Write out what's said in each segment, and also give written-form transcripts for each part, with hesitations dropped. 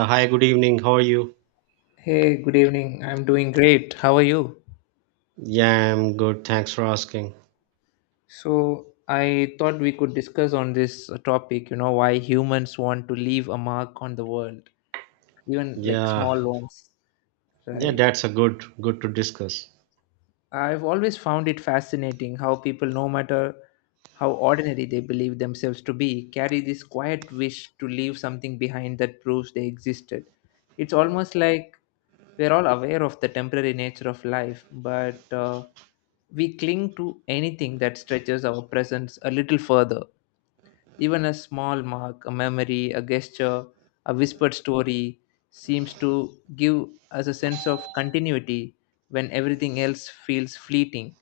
Hi, good evening. How are you? Hey, good evening. I'm doing great. How are you? Yeah, I'm good. Thanks for asking. So, I thought we could discuss on this topic, you know, why humans want to leave a mark on the world, even like Yeah, small ones, yeah, right? that's a good to discuss. I've always found it fascinating how people, no matter how ordinary they believe themselves to be, carry this quiet wish to leave something behind that proves they existed. It's almost like we're all aware of the temporary nature of life, but we cling to anything that stretches our presence a little further, even a small mark, a memory, a gesture, a whispered story seems to give us a sense of continuity when everything else feels fleeting.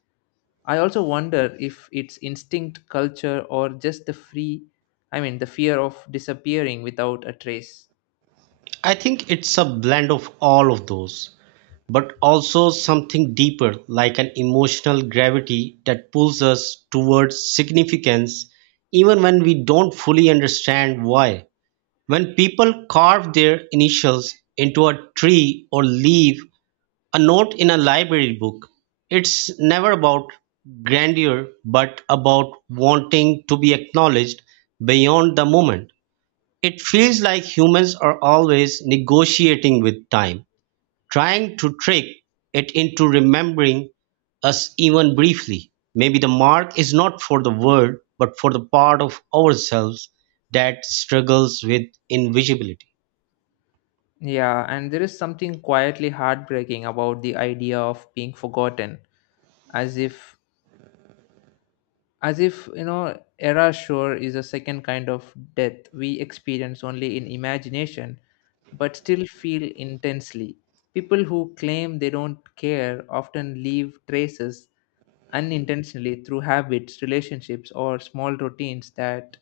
I also wonder if it's instinct, culture, or just the free, I mean, the fear of disappearing without a trace. I think it's a blend of all of those, but also something deeper, like an emotional gravity that pulls us towards significance, even when we don't fully understand why. When people carve their initials into a tree or leaf a note in a library book. It's never about grandeur, but about wanting to be acknowledged beyond the moment. It feels like humans are always negotiating with time, trying to trick it into remembering us even briefly. Maybe the mark is not for the word, but for the part of ourselves that struggles with invisibility. Yeah, and there is something quietly heartbreaking about the idea of being forgotten, as if as if you know era sure is a second kind of death we experience only in imagination but still feel intensely. People who claim they don't care often leave traces unintentionally through habits, relationships, or small routines that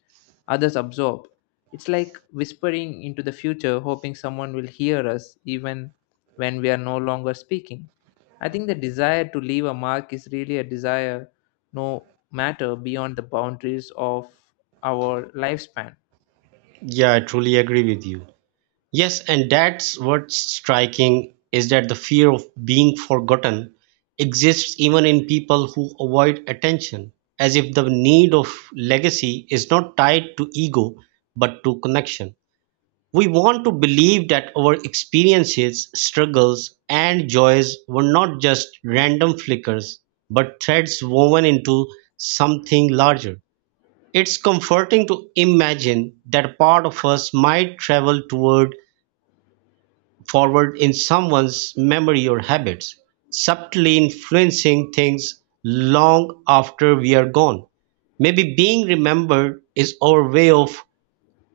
others absorb. It's like whispering into the future, hoping someone will hear us even when we are no longer speaking. I think the desire to leave a mark is really a desire no matter beyond the boundaries of our lifespan. Yeah, I truly agree with you. Yes, and that's what's striking is that the fear of being forgotten exists even in people who avoid attention, as if the need of legacy is not tied to ego but to connection. We want to believe that our experiences, struggles, and joys were not just random flickers but threads woven into something larger. It's comforting to imagine that part of us might travel toward forward in someone's memory or habits, subtly influencing things long after we are gone. Maybe being remembered is our way of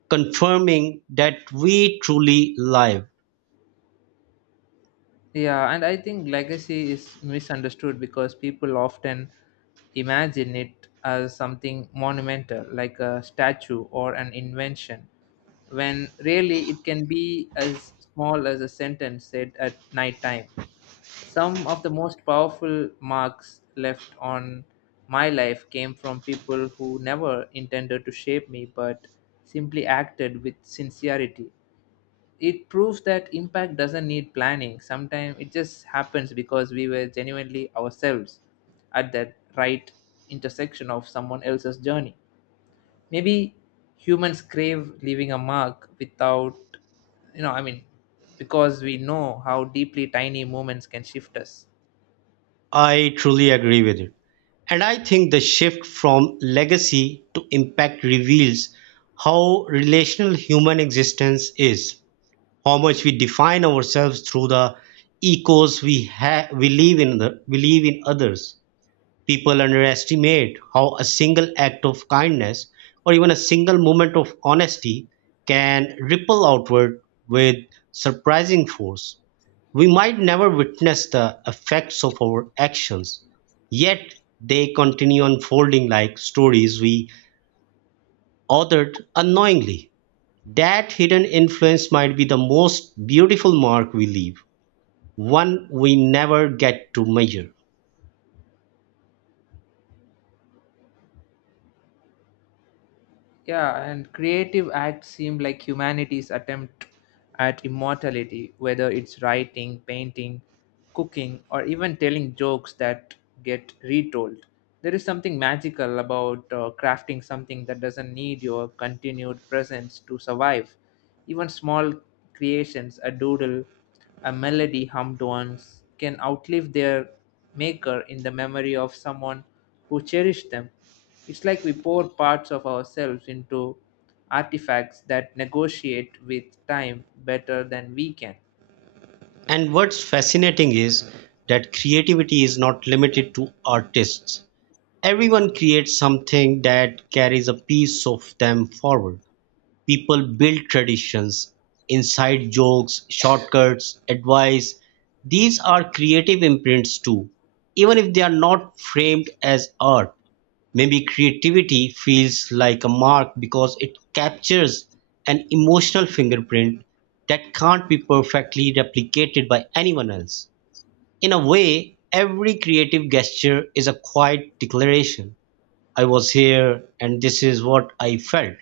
confirming that we truly live. Yeah, and I think legacy is misunderstood because people often imagine it as something monumental, like a statue or an invention, when really it can be as small as a sentence said at night time. Some of the most powerful marks left on my life came from people who never intended to shape me but simply acted with sincerity. It proves that impact doesn't need planning. Sometimes it just happens because we were genuinely ourselves at that right intersection of someone else's journey. Maybe humans crave leaving a mark without, I mean, because we know how deeply tiny moments can shift us. I truly agree with it. And I think the shift from legacy to impact reveals how relational human existence is, how much we define ourselves through the echoes we have we live in the we live in others. People underestimate how a single act of kindness or even a single moment of honesty can ripple outward with surprising force. We might never witness the effects of our actions, yet they continue unfolding like stories we authored unknowingly. That hidden influence might be the most beautiful mark we leave, one we never get to measure. Yeah, and creative acts seem like humanity's attempt at immortality, whether it's writing, painting, cooking, or even telling jokes that get retold. There is something magical about crafting something that doesn't need your continued presence to survive. Even small creations, a doodle, a melody hummed once, can outlive their maker in the memory of someone who cherish them. It's like we pour parts of ourselves into artifacts that negotiate with time better than we can. And what's fascinating is that creativity is not limited to artists. Everyone creates something that carries a piece of them forward. People build traditions, inside jokes, shortcuts, advice. These are creative imprints too, even if they are not framed as art. Maybe creativity feels like a mark because it captures an emotional fingerprint that can't be perfectly replicated by anyone else. In a way, every creative gesture is a quiet declaration I was here and this is what I felt.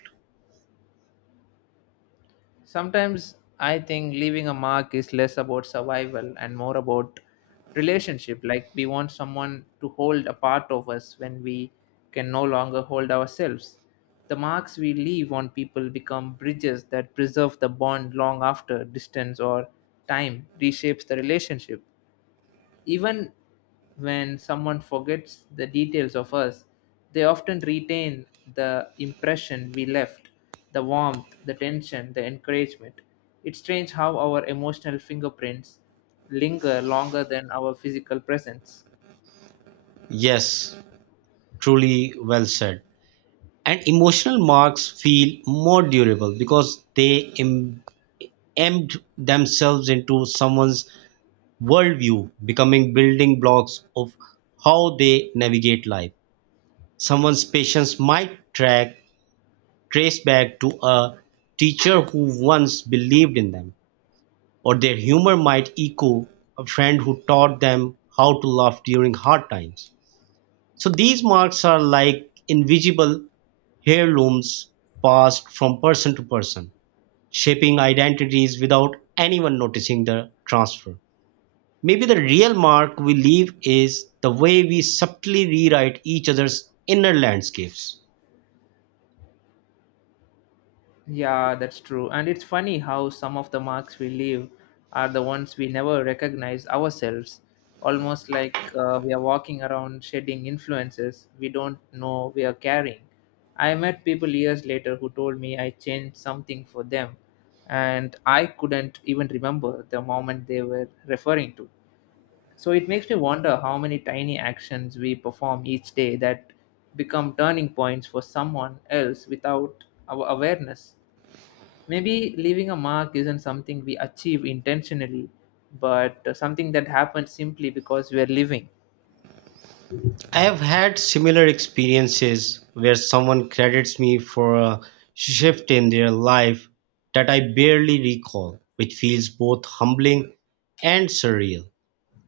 Sometimes I think leaving a mark is less about survival and more about relationship. Like we want someone to hold a part of us when we can no longer hold ourselves. The marks we leave on people become bridges that preserve the bond long after distance or time reshapes the relationship. Even when someone forgets the details of us, they often retain the impression we left: the warmth, the tension, the encouragement. It's strange how our emotional fingerprints linger longer than our physical presence. Yes, truly well said. And emotional marks feel more durable because they embed themselves into someone's worldview becoming building blocks of how they navigate life. Someone's patience might track trace back to a teacher who once believed in them, or their humor might echo a friend who taught them how to laugh during hard times. So these marks are like invisible heirlooms passed from person to person, shaping identities without anyone noticing the transfer. Maybe the real mark we leave is the way we subtly rewrite each other's inner landscapes. Yeah, that's true. And it's funny how some of the marks we leave are the ones we never recognize ourselves. Almost like we are walking around shedding influences we don't know we are carrying. I met people years later who told me I changed something for them, and I couldn't even remember the moment they were referring to. So it makes me wonder how many tiny actions we perform each day that become turning points for someone else without our awareness. Maybe leaving a mark isn't something we achieve intentionally, but something that happens simply because we're living. I have had similar experiences where someone credits me for a shift in their life that I barely recall, which feels both humbling and surreal.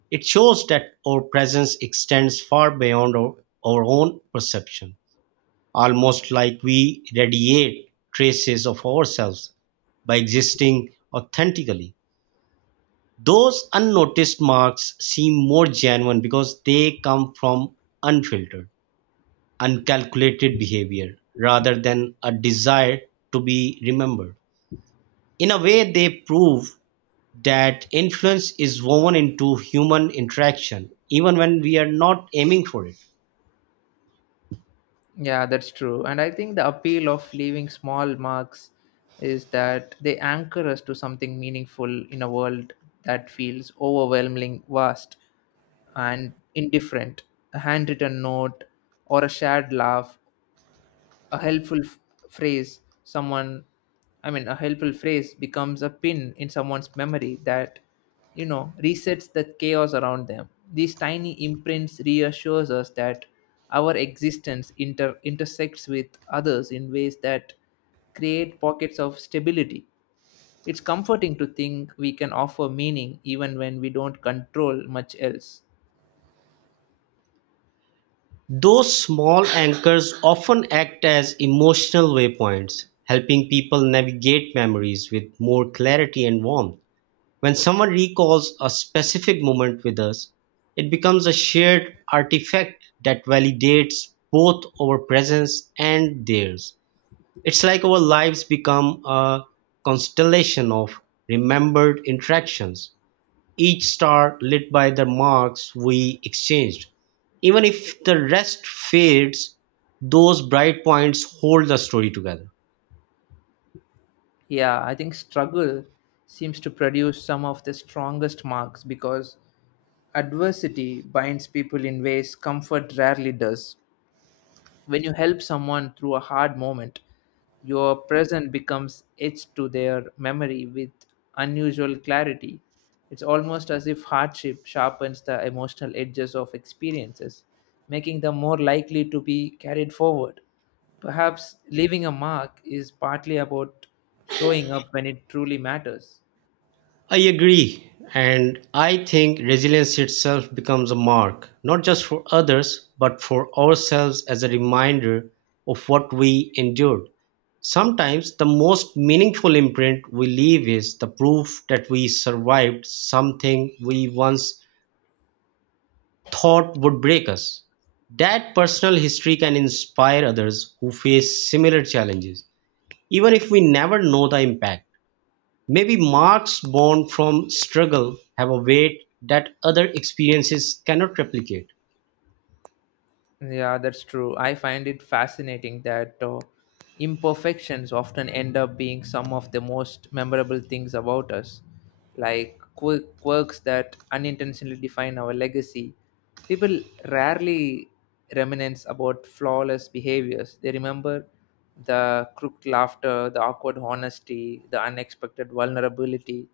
It shows that our presence extends far beyond our own perception, almost like we radiate traces of ourselves by existing authentically. Those unnoticed marks seem more genuine because they come from unfiltered, uncalculated behavior rather than a desire to be remembered. In a way, they prove that influence is woven into human interaction even when we are not aiming for it. Yeah, that's true. And I think the appeal of leaving small marks is that they anchor us to something meaningful in a world that feels overwhelming, vast, and indifferent. A handwritten note or a shared laugh, a helpful f- phrase someone, I mean, a helpful phrase, becomes a pin in someone's memory that, you know, resets the chaos around them. These tiny imprints reassures us that our existence intersects with others in ways that create pockets of stability. It's comforting to think we can offer meaning even when we don't control much else. Those small anchors often act as emotional waypoints, helping people navigate memories with more clarity and warmth. When someone recalls a specific moment with us, it becomes a shared artifact that validates both our presence and theirs. It's like our lives become a constellation of remembered interactions, each star lit by the marks we exchanged. Even if the rest fades, those bright points hold the story together. Yeah, I think struggle seems to produce some of the strongest marks because adversity binds people in ways comfort rarely does. When you help someone through a hard moment, your presence becomes etched to their memory with unusual clarity. It's almost as if hardship sharpens the emotional edges of experiences, making them more likely to be carried forward. Perhaps leaving a mark is partly about showing up when it truly matters. I agree. And I think resilience itself becomes a mark, not just for others, but for ourselves as a reminder of what we endured. Sometimes the most meaningful imprint we leave is the proof that we survived something we once thought would break us. That personal history can inspire others who face similar challenges, even if we never know the impact. Maybe marks born from struggle have a weight that other experiences cannot replicate. Yeah, that's true. I find it fascinating that imperfections often end up being some of the most memorable things about us, like quirks that unintentionally define our legacy. People rarely reminisce about flawless behaviors. They remember the crooked laughter, the awkward honesty, the unexpected vulnerability.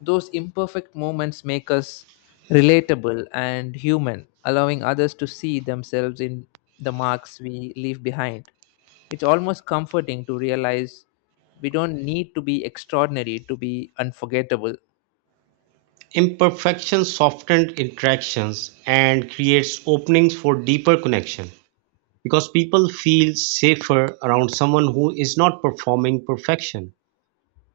Those imperfect moments make us relatable and human, allowing others to see themselves in the marks we leave behind. It's almost comforting to realize we don't need to be extraordinary to be unforgettable. Imperfection softens interactions and creates openings for deeper connection because people feel safer around someone who is not performing perfection.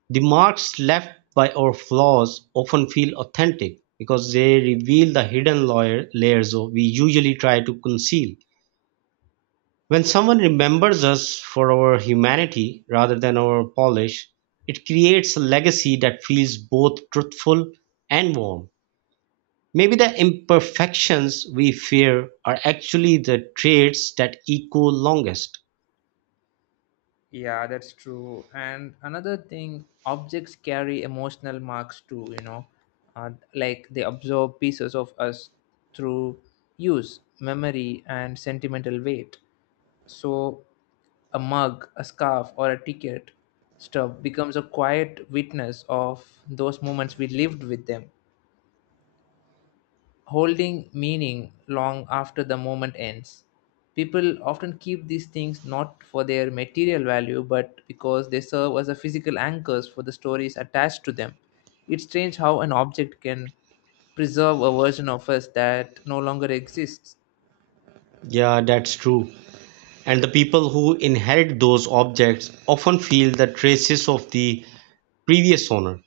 The marks left by our flaws often feel authentic because they reveal the layers we usually try to conceal. When someone remembers us for our humanity rather than our polish, it creates a legacy that feels both truthful and warm. Maybe the imperfections we fear are actually the traits that echo longest. Yeah, that's true. And another thing, objects carry emotional marks too, you know, like they absorb pieces of us through use, memory, and sentimental weight. So, a mug, a scarf, or a ticket stub becomes a quiet witness of those moments we lived with them, holding meaning long after the moment ends. People often keep these things not for their material value but because they serve as a physical anchors for the stories attached to them. It's strange how an object can preserve a version of us that no longer exists. Yeah, that's true. And the people who inherit those objects often feel the traces of the previous owner,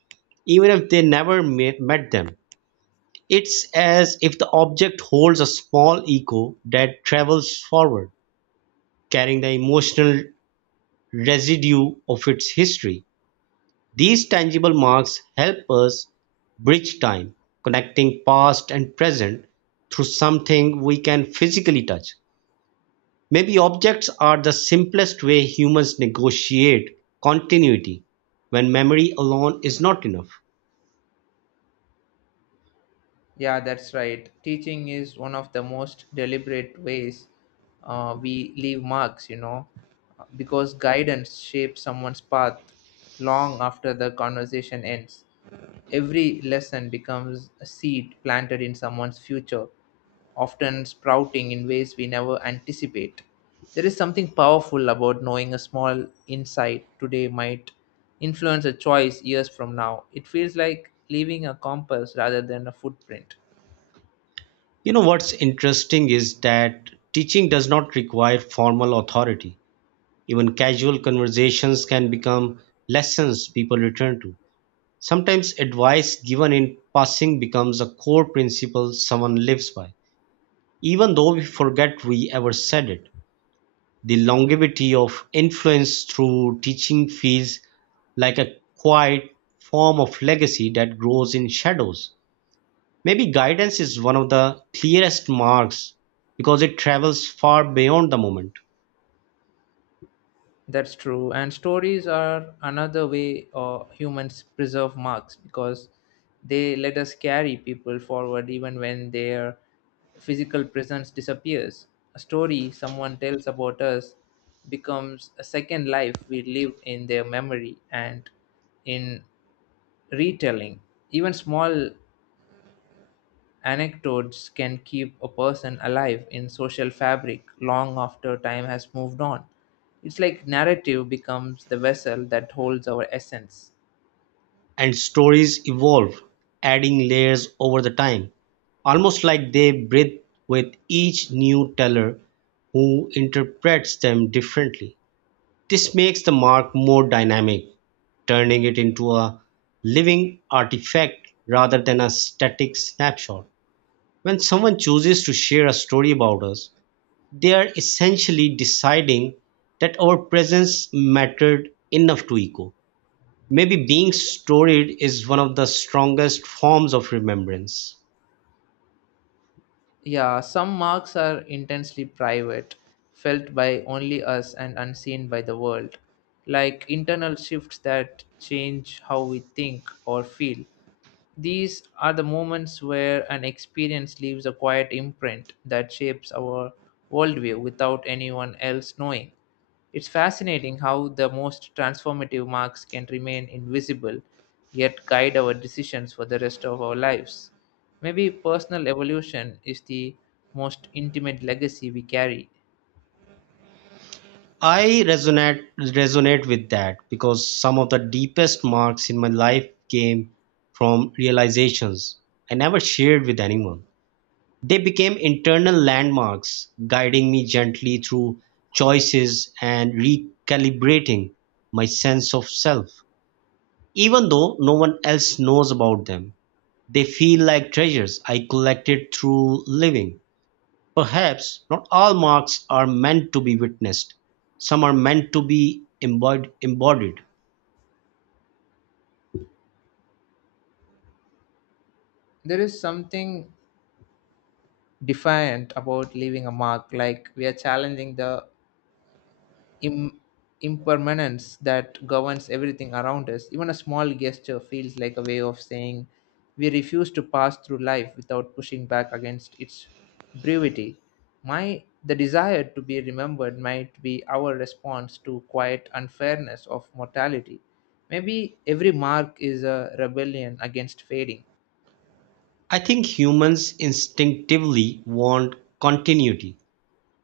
even if they never me- met them. It's as if the object holds a small echo that travels forward carrying the emotional residue of its history. These tangible marks help us bridge time, connecting past and present through something we can physically touch. Maybe objects are the simplest way humans negotiate continuity when memory alone is not enough. Yeah, that's right. Teaching is one of the most deliberate ways we leave marks, you know, because guidance shapes someone's path long after the conversation ends. Every lesson becomes a seed planted in someone's future, often sprouting in ways we never anticipate. There is something powerful about knowing a small insight today might influence a choice years from now. It feels like leaving a compass rather than a footprint. You know what's interesting is that teaching does not require formal authority. Even casual conversations can become lessons people return to. Sometimes advice given in passing becomes a core principle someone lives by, even though we forget we ever said it. The longevity of influence through teaching feels like a quiet form of legacy that grows in shadows. Maybe guidance is one of the clearest marks because it travels far beyond the moment. That's true. And stories are another way humans preserve marks because they let us carry people forward even when their physical presence disappears. A story someone tells about us becomes a second life we live in their memory and in retelling. Even small anecdotes can keep a person alive in social fabric long after time has moved on. It's like narrative becomes the vessel that holds our essence. And stories evolve, adding layers over the time, almost like they breathe with each new teller who interprets them differently. This makes the mark more dynamic, turning it into a living artifact rather than a static snapshot. When someone chooses to share a story about us, they are essentially deciding that our presence mattered enough to echo. Maybe being storied is one of the strongest forms of remembrance. Yeah, some marks are intensely private, felt by only us and unseen by the world, like internal shifts that change how we think or feel. These are the moments where an experience leaves a quiet imprint that shapes our worldview without anyone else knowing. It's fascinating how the most transformative marks can remain invisible yet guide our decisions for the rest of our lives. Maybe personal evolution is the most intimate legacy we carry. I resonate with that because some of the deepest marks in my life came from realizations I never shared with anyone. They became internal landmarks, guiding me gently through choices and recalibrating my sense of self. Even though no one else knows about them, they feel like treasures I collected through living. Perhaps not all marks are meant to be witnessed; some are meant to be embodied. There is something defiant about leaving a mark, like we are challenging the Im- impermanence that governs everything around us. Even a small gesture feels like a way of saying we refuse to pass through life without pushing back against its brevity. My the desire to be remembered might be our response to quiet unfairness of mortality. Maybe every mark is a rebellion against fading. I think humans instinctively want continuity,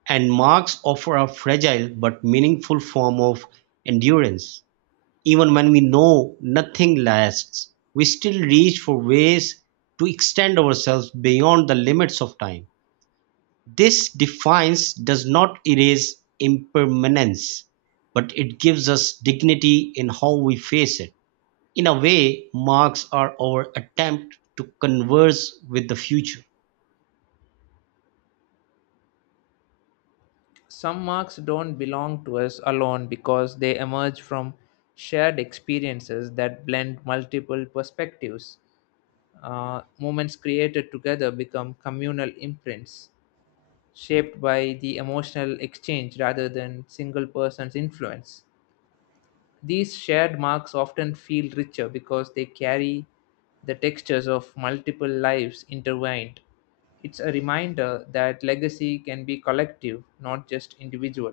and marks offer a fragile but meaningful form of endurance. Even when we know nothing lasts, we still reach for ways to extend ourselves beyond the limits of time. This defines does not erase impermanence, but it gives us dignity in how we face it. In a way, marks are our attempt to converse with the future. Some marks don't belong to us alone because they emerge from shared experiences that blend multiple perspectives. Moments created together become communal imprints shaped by the emotional exchange rather than single person's influence. These shared marks often feel richer because they carry the textures of multiple lives intertwined. It's a reminder that legacy can be collective, not just individual.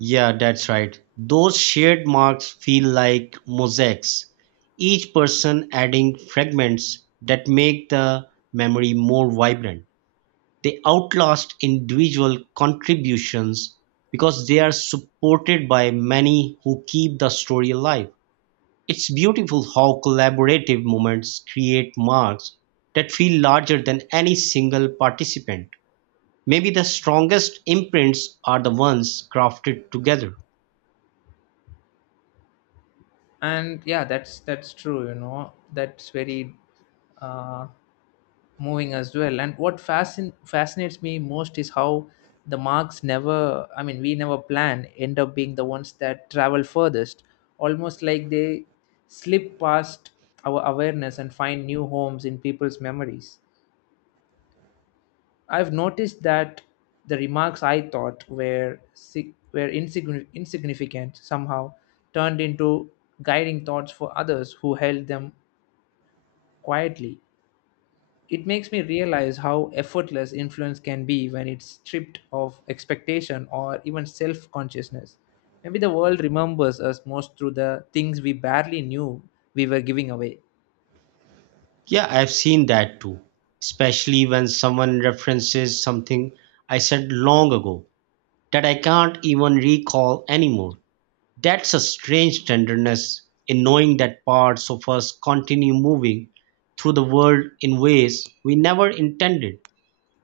Yeah, that's right. Those shared marks feel like mosaics, each person adding fragments that make the memory more vibrant. They outlast individual contributions because they are supported by many who keep the story alive. It's beautiful how collaborative moments create marks that feel larger than any single participant. Maybe the strongest imprints are the ones crafted together. And yeah, that's true. You know, that's very uh, moving as well. And what fascinates me most is how the marks never, I mean, we never plan end up being the ones that travel furthest, almost like they slip past our awareness and find new homes in people's memories. I've noticed that the remarks I thought were insignificant somehow turned into guiding thoughts for others who held them quietly. It makes me realize how effortless influence can be when it's stripped of expectation or even self consciousness. Maybe the world remembers us most through the things we barely knew we were giving away. Yeah, I've seen that too. Especially when someone references something I said long ago that I can't even recall anymore. That's a strange tenderness in knowing that parts of us continue moving through the world in ways we never intended.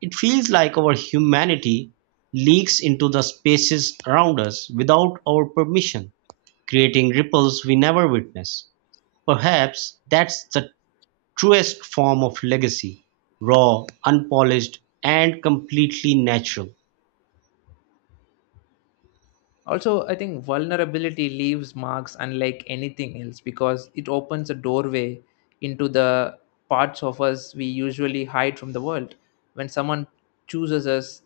It feels like our humanity leaks into the spaces around us without our permission, creating ripples we never witness. Perhaps that's the truest form of legacy raw, unpolished, and completely natural. Also, I think vulnerability leaves marks unlike anything else because it opens a doorway into the parts of us we usually hide from the world. When someone chooses us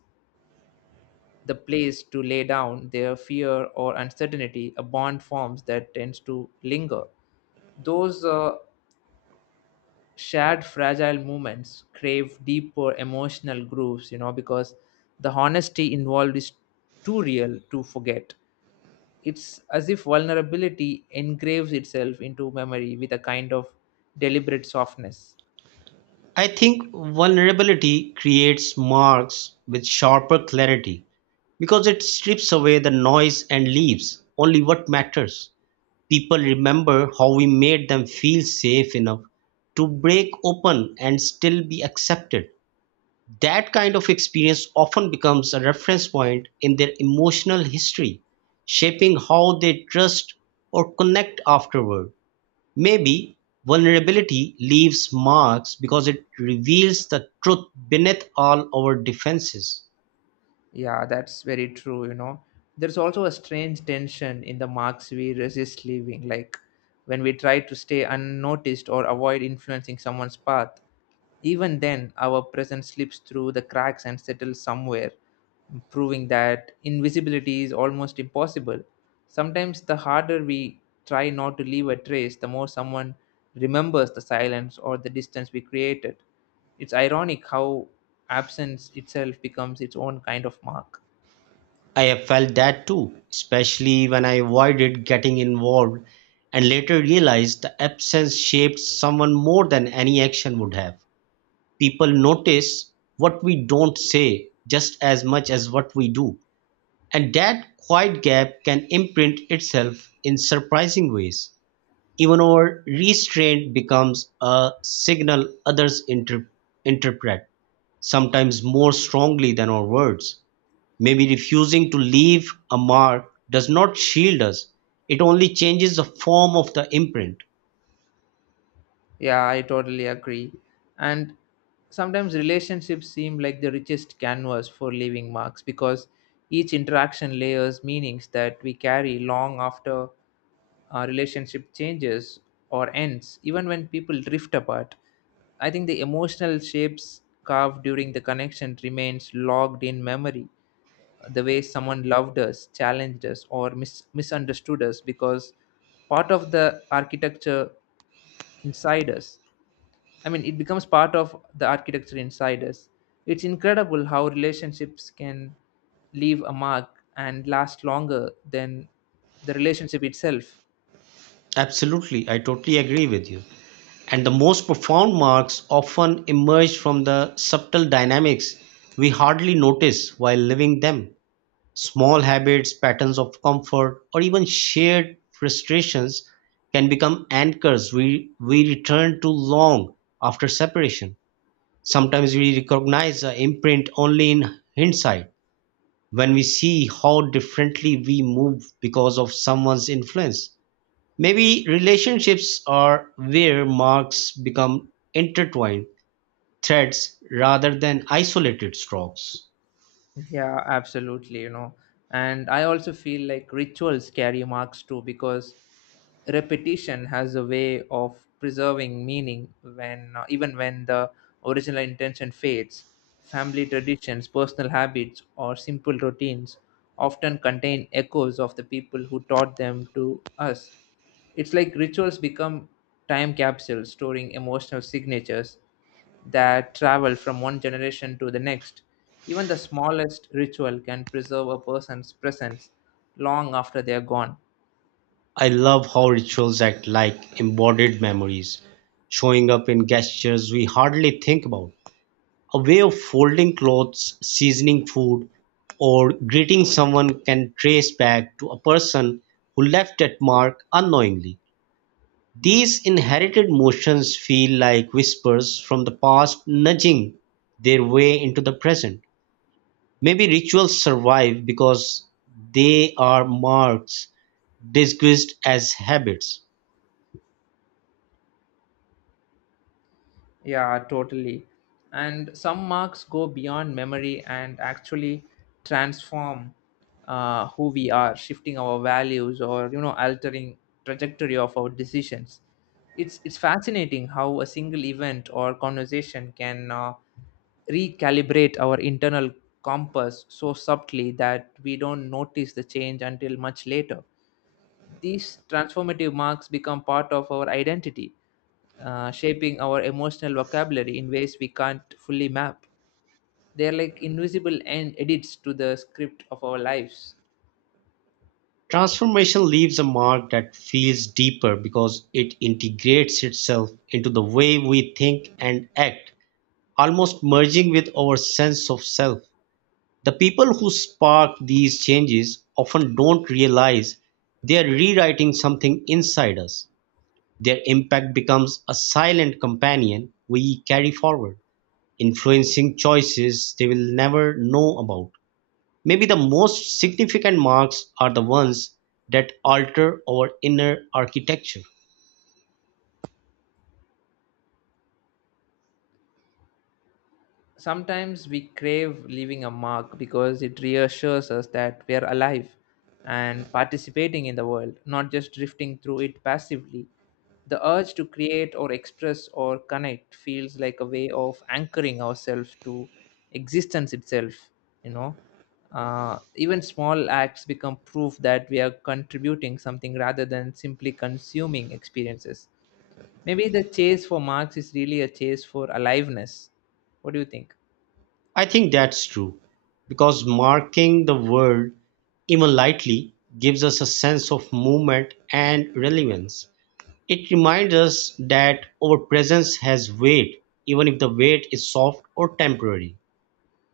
the place to lay down their fear or uncertainty, a bond forms that tends to linger. Those shared fragile moments crave deeper emotional grooves, you know, because the honesty involved is too real to forget. It's as if vulnerability engraves itself into memory with a kind of deliberate softness. I think vulnerability creates marks with sharper clarity because it strips away the noise and leaves only what matters. People remember how we made them feel safe enough to break open and still be accepted. That kind of experience often becomes a reference point in their emotional history, shaping how they trust or connect afterward. Maybe vulnerability leaves marks because it reveals the truth beneath all our defenses. Yeah, that's very true, you know. There's also a strange tension in the marks we resist leaving, like when we try to stay unnoticed or avoid influencing someone's path. Even then, our presence slips through the cracks and settles somewhere, proving that invisibility is almost impossible. Sometimes, the harder we try not to leave a trace, the more someone remembers the silence or the distance we created. It's ironic how absence itself becomes its own kind of mark. I have felt that too, especially when I avoided getting involved and later realized the absence shaped someone more than any action would have. People notice what we don't say just as much as what we do, and that quiet gap can imprint itself in surprising ways. Even our restraint becomes a signal others interpret, sometimes more strongly than our words. Maybe refusing to leave a mark does not shield us, it only changes the form of the imprint. Yeah, I totally agree. And sometimes relationships seem like the richest canvas for leaving marks because each interaction layers meanings that we carry long after our relationship changes or ends, even when people drift apart. I think the emotional shapes carved during the connection remains logged in memory, the way someone loved us, challenged us, or misunderstood us because part of the architecture inside us. I mean, it becomes part of the architecture inside us. It's incredible how relationships can leave a mark and last longer than the relationship itself. Absolutely, I totally agree with you. And the most profound marks often emerge from the subtle dynamics we hardly notice while living them. Small habits, patterns of comfort, or even shared frustrations can become anchors we return to long after separation. Sometimes we recognize the imprint only in hindsight when we see how differently we move because of someone's influence. Maybe relationships are where marks become intertwined threads rather than isolated strokes. Yeah, absolutely, you know. And I also feel like rituals carry marks too because repetition has a way of preserving meaning when even when the original intention fades. Family traditions, personal habits, or simple routines often contain echoes of the people who taught them to us. It's like rituals become time capsules storing emotional signatures that travel from one generation to the next. Even the smallest ritual can preserve a person's presence long after they are gone. I love how rituals act like embodied memories, showing up in gestures we hardly think about. A way of folding clothes, seasoning food, or greeting someone can trace back to a person who left that mark unknowingly. These inherited motions feel like whispers from the past nudging their way into the present. Maybe rituals survive because they are marks disguised as habits. Yeah, totally. And some marks go beyond memory and actually transform who we are, shifting our values or you know altering trajectory of our decisions. It's fascinating how a single event or conversation can recalibrate our internal compass so subtly that we don't notice the change until much later. These transformative marks become part of our identity, shaping our emotional vocabulary in ways we can't fully map. They are like invisible end edits to the script of our lives. Transformation leaves a mark that feels deeper because it integrates itself into the way we think and act, almost merging with our sense of self. The people who spark these changes often don't realize they're rewriting something inside us. Their impact becomes a silent companion we carry forward, influencing choices they will never know about. Maybe the most significant marks are the ones that alter our inner architecture. Sometimes we crave leaving a mark because it reassures us that we are alive and participating in the world, not just drifting through it passively. The urge to create or express or connect feels like a way of anchoring ourselves to existence itself, you know. Even small acts become proof that we are contributing something rather than simply consuming experiences. Maybe the chase for marks is really a chase for aliveness. What do you think? I think that's true, because marking the world even lightly gives us a sense of movement and relevance. It reminds us that our presence has weight, even if the weight is soft or temporary.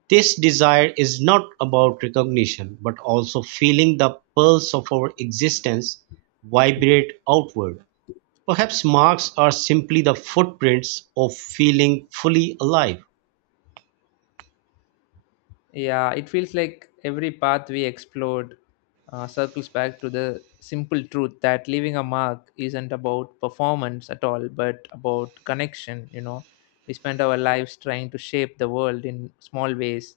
This desire is not about recognition, but also feeling the pulse of our existence vibrate outward. Perhaps marks are simply the footprints of feeling fully alive. Yeah, it feels like every path we explored circles back to the simple truth that leaving a mark isn't about performance at all, but about connection. You know, we spend our lives trying to shape the world in small ways,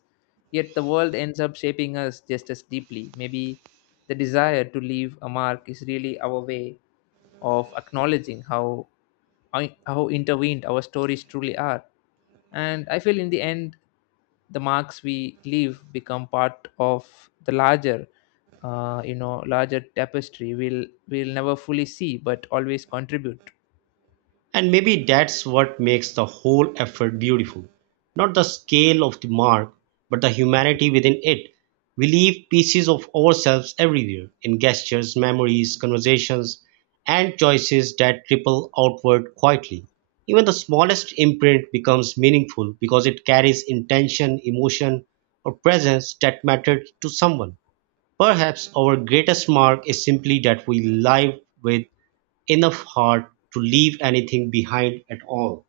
yet the world ends up shaping us just as deeply. Maybe the desire to leave a mark is really our way of acknowledging how intervened our stories truly are, and I feel in the end the marks we leave become part of the larger, you know, larger tapestry we'll never fully see but always contribute. And maybe that's what makes the whole effort beautiful. Not the scale of the mark, but the humanity within it. We leave pieces of ourselves everywhere in gestures, memories, conversations, and choices that ripple outward quietly. Even the smallest imprint becomes meaningful because it carries intention, emotion, or presence that mattered to someone. Perhaps our greatest mark is simply that we live with enough heart to leave anything behind at all.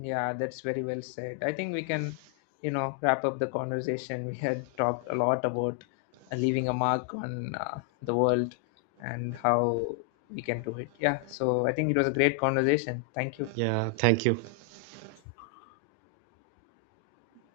Yeah, that's very well said. I think we can, you know, wrap up the conversation. We had talked a lot about leaving a mark on the world and how we can do it. Yeah, so I think it was a great conversation. Thank you. Yeah, thank you.